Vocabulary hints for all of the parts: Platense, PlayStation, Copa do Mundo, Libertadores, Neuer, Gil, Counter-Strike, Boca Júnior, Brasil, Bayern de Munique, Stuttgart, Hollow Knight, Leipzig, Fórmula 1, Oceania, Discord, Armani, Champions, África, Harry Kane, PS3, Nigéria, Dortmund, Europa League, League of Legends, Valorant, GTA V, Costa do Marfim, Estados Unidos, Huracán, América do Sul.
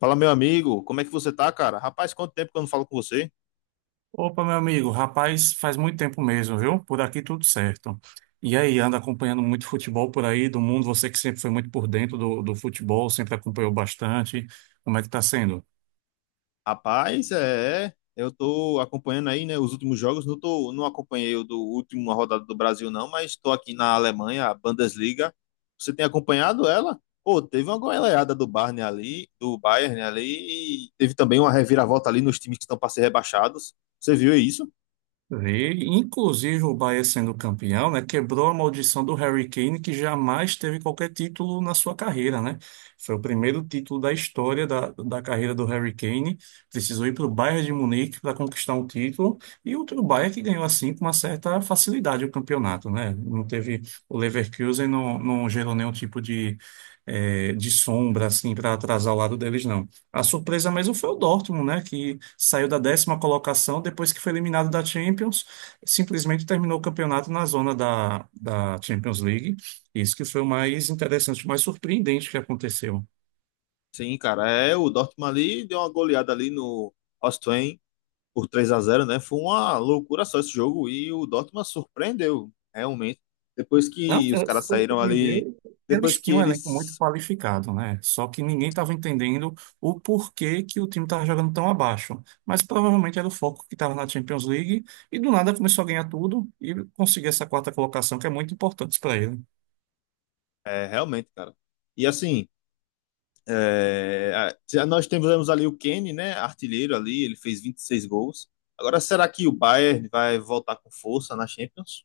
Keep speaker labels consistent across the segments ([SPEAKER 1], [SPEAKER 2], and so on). [SPEAKER 1] Fala, meu amigo, como é que você tá, cara? Rapaz, quanto tempo que eu não falo com você?
[SPEAKER 2] Opa, meu amigo, rapaz, faz muito tempo mesmo, viu? Por aqui tudo certo. E aí, anda acompanhando muito futebol por aí do mundo? Você que sempre foi muito por dentro do futebol, sempre acompanhou bastante. Como é que tá sendo?
[SPEAKER 1] Rapaz, eu tô acompanhando aí, né, os últimos jogos, não acompanhei o do último rodada do Brasil não, mas tô aqui na Alemanha, a Bundesliga. Você tem acompanhado ela? Pô, teve uma goleada do Bayern ali, e teve também uma reviravolta ali nos times que estão para ser rebaixados. Você viu isso?
[SPEAKER 2] Vi, inclusive o Bahia sendo campeão, né, quebrou a maldição do Harry Kane, que jamais teve qualquer título na sua carreira, né? Foi o primeiro título da história da carreira do Harry Kane. Precisou ir para o Bayern de Munique para conquistar um título, e outro Bayern que ganhou assim com uma certa facilidade o campeonato, né? Não teve o Leverkusen, não, não gerou nenhum tipo de sombra assim para atrasar o lado deles, não. A surpresa mesmo foi o Dortmund, né? Que saiu da décima colocação depois que foi eliminado da Champions, simplesmente terminou o campeonato na zona da Champions League. Isso que foi o mais interessante, o mais surpreendente que aconteceu.
[SPEAKER 1] Sim, cara, o Dortmund ali deu uma goleada ali no Hoffenheim por 3-0, né? Foi uma loucura só esse jogo e o Dortmund surpreendeu, realmente. Depois
[SPEAKER 2] Não,
[SPEAKER 1] que os
[SPEAKER 2] é,
[SPEAKER 1] caras saíram ali,
[SPEAKER 2] surpreendeu.
[SPEAKER 1] depois
[SPEAKER 2] Eles
[SPEAKER 1] que
[SPEAKER 2] tinham um elenco muito
[SPEAKER 1] eles
[SPEAKER 2] qualificado, né? Só que ninguém estava entendendo o porquê que o time estava jogando tão abaixo. Mas provavelmente era o foco que estava na Champions League e do nada começou a ganhar tudo e conseguir essa quarta colocação que é muito importante para ele.
[SPEAKER 1] é, realmente, cara. E assim, é, nós temos ali o Kane, né, artilheiro ali, ele fez 26 gols. Agora, será que o Bayern vai voltar com força na Champions?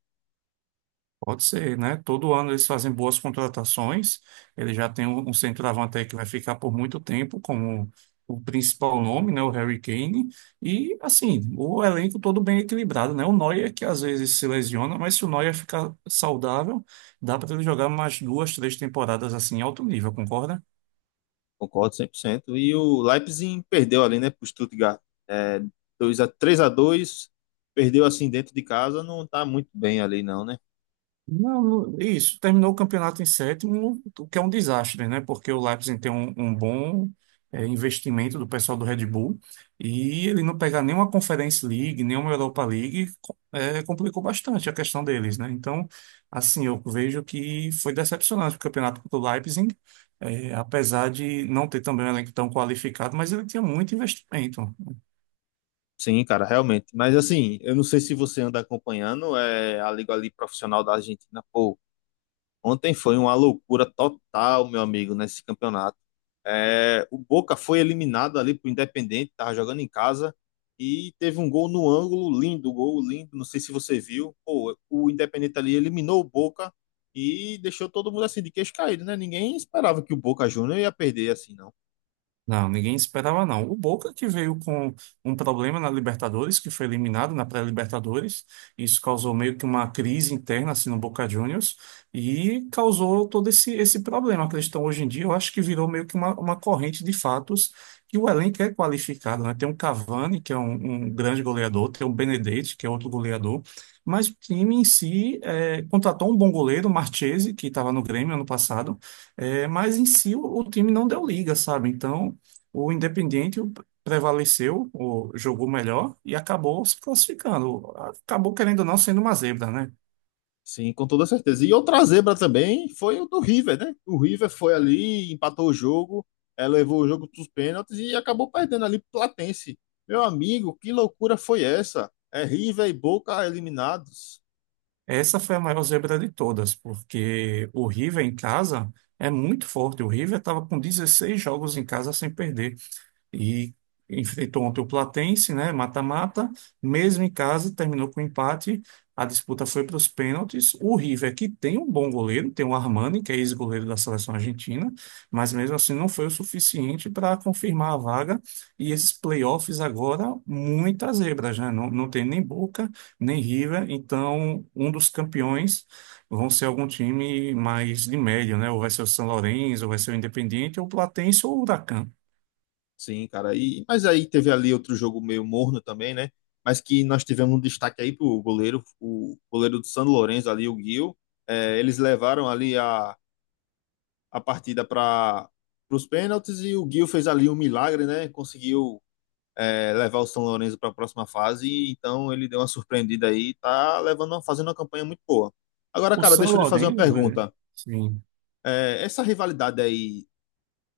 [SPEAKER 2] Pode ser, né? Todo ano eles fazem boas contratações. Ele já tem um centroavante aí que vai ficar por muito tempo como o principal nome, né? O Harry Kane. E, assim, o elenco todo bem equilibrado, né? O Neuer, que às vezes se lesiona, mas se o Neuer ficar saudável, dá para ele jogar umas duas, três temporadas assim, em alto nível, concorda?
[SPEAKER 1] Concordo 100%. E o Leipzig perdeu ali, né, pro Stuttgart. É, 2 a 3-2, perdeu assim dentro de casa, não tá muito bem ali não, né?
[SPEAKER 2] Não, isso, terminou o campeonato em sétimo, o que é um desastre, né? Porque o Leipzig tem um bom investimento do pessoal do Red Bull e ele não pegar nenhuma Conference League, nenhuma Europa League, complicou bastante a questão deles, né? Então, assim, eu vejo que foi decepcionante o campeonato do Leipzig, apesar de não ter também um elenco tão qualificado, mas ele tinha muito investimento.
[SPEAKER 1] Sim, cara, realmente. Mas assim, eu não sei se você anda acompanhando a Liga ali profissional da Argentina. Pô, ontem foi uma loucura total, meu amigo, nesse campeonato. É, o Boca foi eliminado ali pro Independente, tava jogando em casa e teve um gol no ângulo, lindo, gol lindo. Não sei se você viu. Pô, o Independente ali eliminou o Boca e deixou todo mundo assim de queixo caído, né? Ninguém esperava que o Boca Júnior ia perder assim, não.
[SPEAKER 2] Não, ninguém esperava não. O Boca que veio com um problema na Libertadores, que foi eliminado na pré-Libertadores, isso causou meio que uma crise interna assim no Boca Juniors e causou todo esse problema. A questão hoje em dia, eu acho que virou meio que uma corrente de fatos que o elenco é qualificado, né? Tem um Cavani, que é um grande goleador, tem um Benedetti, que é outro goleador, mas o time em si é, contratou um bom goleiro, o Marchese, que estava no Grêmio ano passado, é, mas em si o time não deu liga, sabe? Então o Independiente prevaleceu, jogou melhor e acabou se classificando. Acabou, querendo ou não, sendo uma zebra, né?
[SPEAKER 1] Sim, com toda certeza. E outra zebra também foi o do River, né? O River foi ali, empatou o jogo, levou o jogo para os pênaltis e acabou perdendo ali pro Platense. Meu amigo, que loucura foi essa? É River e Boca eliminados.
[SPEAKER 2] Essa foi a maior zebra de todas, porque o River em casa é muito forte. O River estava com 16 jogos em casa sem perder e enfrentou ontem o Platense, né, mata-mata, mesmo em casa, terminou com empate, a disputa foi para os pênaltis, o River, que tem um bom goleiro, tem o Armani, que é ex-goleiro da seleção argentina, mas mesmo assim não foi o suficiente para confirmar a vaga, e esses playoffs agora, muitas zebras, né, não tem nem Boca, nem River, então um dos campeões vão ser algum time mais de médio, né, ou vai ser o São Lourenço, ou vai ser o Independiente, ou o Platense, ou o Huracán.
[SPEAKER 1] Sim, cara. E, mas aí teve ali outro jogo meio morno também, né? Mas que nós tivemos um destaque aí pro goleiro, o goleiro do São Lourenço ali, o Gil. Eles levaram ali a partida para os pênaltis e o Gil fez ali um milagre, né? Conseguiu levar o São Lourenço para a próxima fase, então ele deu uma surpreendida aí, tá levando, fazendo uma campanha muito boa. Agora,
[SPEAKER 2] O
[SPEAKER 1] cara,
[SPEAKER 2] São
[SPEAKER 1] deixa eu lhe fazer uma
[SPEAKER 2] Lourenço, é,
[SPEAKER 1] pergunta.
[SPEAKER 2] sim.
[SPEAKER 1] Essa rivalidade aí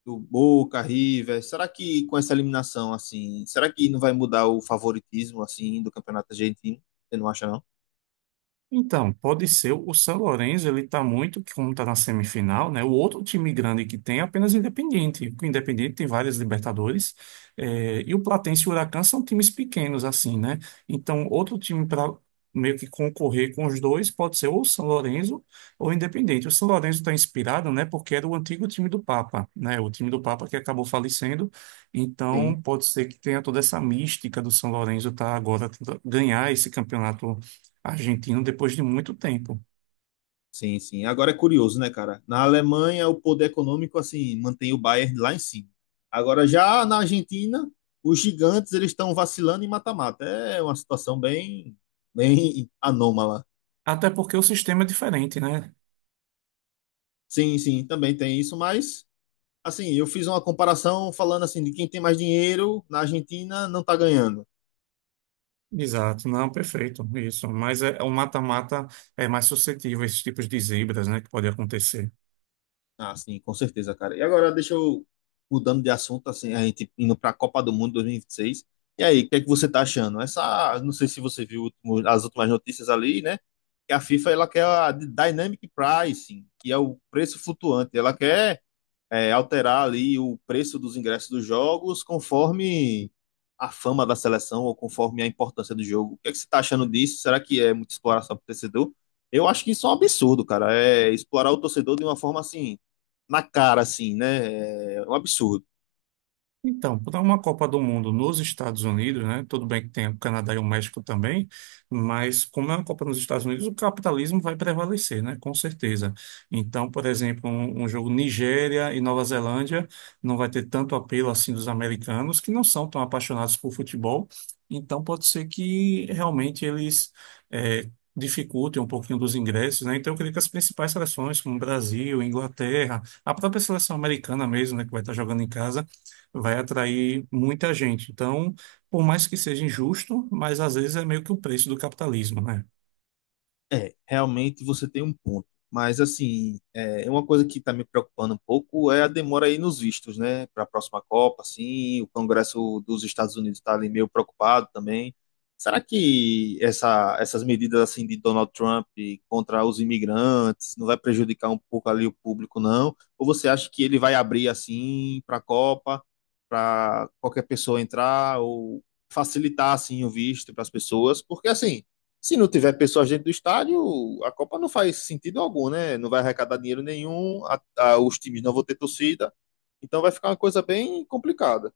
[SPEAKER 1] do Boca, River, será que com essa eliminação, assim, será que não vai mudar o favoritismo, assim, do campeonato argentino? Você não acha, não?
[SPEAKER 2] Então, pode ser. O São Lourenço, ele está muito, como está na semifinal, né? O outro time grande que tem é apenas o Independiente. O Independiente tem várias Libertadores. E o Platense e o Huracan são times pequenos, assim, né? Então, outro time para meio que concorrer com os dois pode ser ou o São Lourenço ou o Independiente. O São Lourenço está inspirado, né? Porque era o antigo time do Papa, né? O time do Papa que acabou falecendo.
[SPEAKER 1] Sim.
[SPEAKER 2] Então, pode ser que tenha toda essa mística do São Lourenço tá agora tentando ganhar esse campeonato argentino depois de muito tempo.
[SPEAKER 1] Sim, sim. Agora é curioso, né, cara? Na Alemanha, o poder econômico, assim, mantém o Bayern lá em cima. Agora, já na Argentina, os gigantes, eles estão vacilando em mata-mata. É uma situação bem, bem anômala.
[SPEAKER 2] Até porque o sistema é diferente, né?
[SPEAKER 1] Sim, sim, também tem isso, mas, assim, eu fiz uma comparação falando, assim, de quem tem mais dinheiro na Argentina não tá ganhando.
[SPEAKER 2] Exato, não, perfeito, isso. Mas é, o mata-mata é mais suscetível a esses tipos de zebras, né, que pode acontecer.
[SPEAKER 1] Ah, sim, com certeza, cara. E agora, deixa eu mudando de assunto, assim, a gente indo para a Copa do Mundo 2026. E vinte e seis. E aí, o que é que você tá achando? Essa, não sei se você viu as últimas notícias ali, né? Que a FIFA ela quer a Dynamic Pricing, que é o preço flutuante. Ela quer alterar ali o preço dos ingressos dos jogos conforme a fama da seleção ou conforme a importância do jogo. O que é que você está achando disso? Será que é muita exploração para o torcedor? Eu acho que isso é um absurdo, cara. É explorar o torcedor de uma forma assim, na cara, assim, né? É um absurdo.
[SPEAKER 2] Então, para uma Copa do Mundo nos Estados Unidos, né? Tudo bem que tem o Canadá e o México também, mas como é uma Copa nos Estados Unidos, o capitalismo vai prevalecer, né? Com certeza. Então, por exemplo, um jogo Nigéria e Nova Zelândia não vai ter tanto apelo assim dos americanos, que não são tão apaixonados por futebol. Então, pode ser que realmente eles eh, dificultem um pouquinho dos ingressos, né? Então, eu creio que as principais seleções, como Brasil, Inglaterra, a própria seleção americana mesmo, né? Que vai estar jogando em casa vai atrair muita gente. Então, por mais que seja injusto, mas às vezes é meio que o preço do capitalismo, né?
[SPEAKER 1] É, realmente você tem um ponto. Mas, assim, é uma coisa que está me preocupando um pouco é a demora aí nos vistos, né? Para a próxima Copa, assim, o Congresso dos Estados Unidos está ali meio preocupado também. Será que essas medidas, assim, de Donald Trump contra os imigrantes não vai prejudicar um pouco ali o público, não? Ou você acha que ele vai abrir, assim, para a Copa, para qualquer pessoa entrar, ou facilitar, assim, o visto para as pessoas? Porque, assim se não tiver pessoas dentro do estádio, a Copa não faz sentido algum, né? Não vai arrecadar dinheiro nenhum, os times não vão ter torcida, então vai ficar uma coisa bem complicada.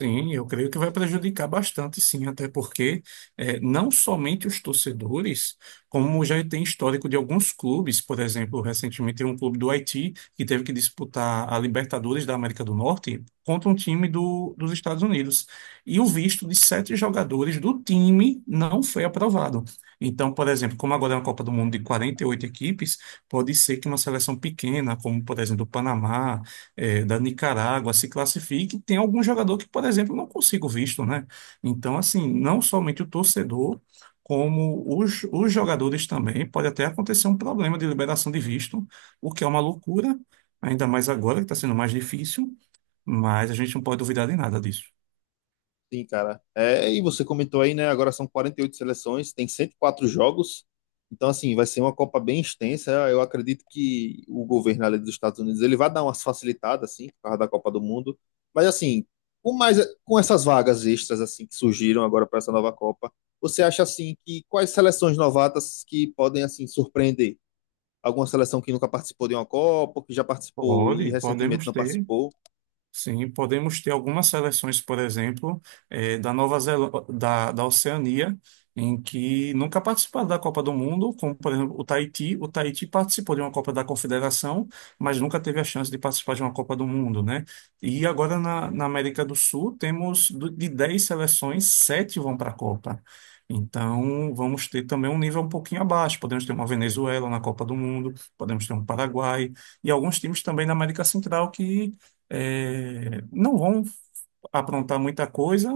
[SPEAKER 2] Sim, eu creio que vai prejudicar bastante, sim, até porque não somente os torcedores, como já tem histórico de alguns clubes, por exemplo, recentemente tem um clube do Haiti que teve que disputar a Libertadores da América do Norte contra um time dos Estados Unidos. E o visto de sete jogadores do time não foi aprovado. Então, por exemplo, como agora é uma Copa do Mundo de 48 equipes, pode ser que uma seleção pequena, como por exemplo o Panamá, é, da Nicarágua se classifique, tem algum jogador que, por exemplo, não consiga o visto, né? Então, assim, não somente o torcedor, como os jogadores também, pode até acontecer um problema de liberação de visto, o que é uma loucura, ainda mais agora que está sendo mais difícil, mas a gente não pode duvidar de nada disso.
[SPEAKER 1] Sim, cara. É, e você comentou aí, né? Agora são 48 seleções, tem 104 jogos. Então, assim, vai ser uma Copa bem extensa. Eu acredito que o governo ali dos Estados Unidos ele vai dar umas facilitadas, assim, por causa da Copa do Mundo. Mas, assim, com mais, com essas vagas extras, assim, que surgiram agora para essa nova Copa, você acha, assim, que quais seleções novatas que podem, assim, surpreender? Alguma seleção que nunca participou de uma Copa, que já participou e
[SPEAKER 2] Pode,
[SPEAKER 1] recentemente
[SPEAKER 2] podemos
[SPEAKER 1] não
[SPEAKER 2] ter.
[SPEAKER 1] participou?
[SPEAKER 2] Sim, podemos ter algumas seleções, por exemplo, da Nova Zelândia da Oceania, em que nunca participaram da Copa do Mundo, como, por exemplo, o Tahiti. O Tahiti participou de uma Copa da Confederação, mas nunca teve a chance de participar de uma Copa do Mundo, né? E agora na América do Sul, temos de 10 seleções, 7 vão para a Copa. Então, vamos ter também um nível um pouquinho abaixo. Podemos ter uma Venezuela na Copa do Mundo, podemos ter um Paraguai e alguns times também na América Central que é, não vão aprontar muita coisa.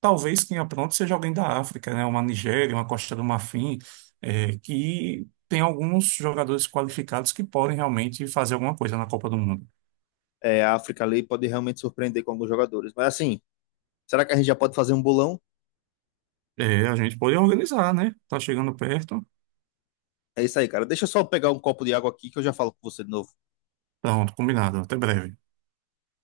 [SPEAKER 2] Talvez quem apronte seja alguém da África, né? Uma Nigéria, uma Costa do Marfim, é, que tem alguns jogadores qualificados que podem realmente fazer alguma coisa na Copa do Mundo.
[SPEAKER 1] É, a África ali pode realmente surpreender com alguns jogadores. Mas, assim. Será que a gente já pode fazer um bolão?
[SPEAKER 2] É, a gente pode organizar, né? Tá chegando perto.
[SPEAKER 1] É isso aí, cara. Deixa eu só pegar um copo de água aqui que eu já falo com você de novo.
[SPEAKER 2] Pronto, combinado. Até breve.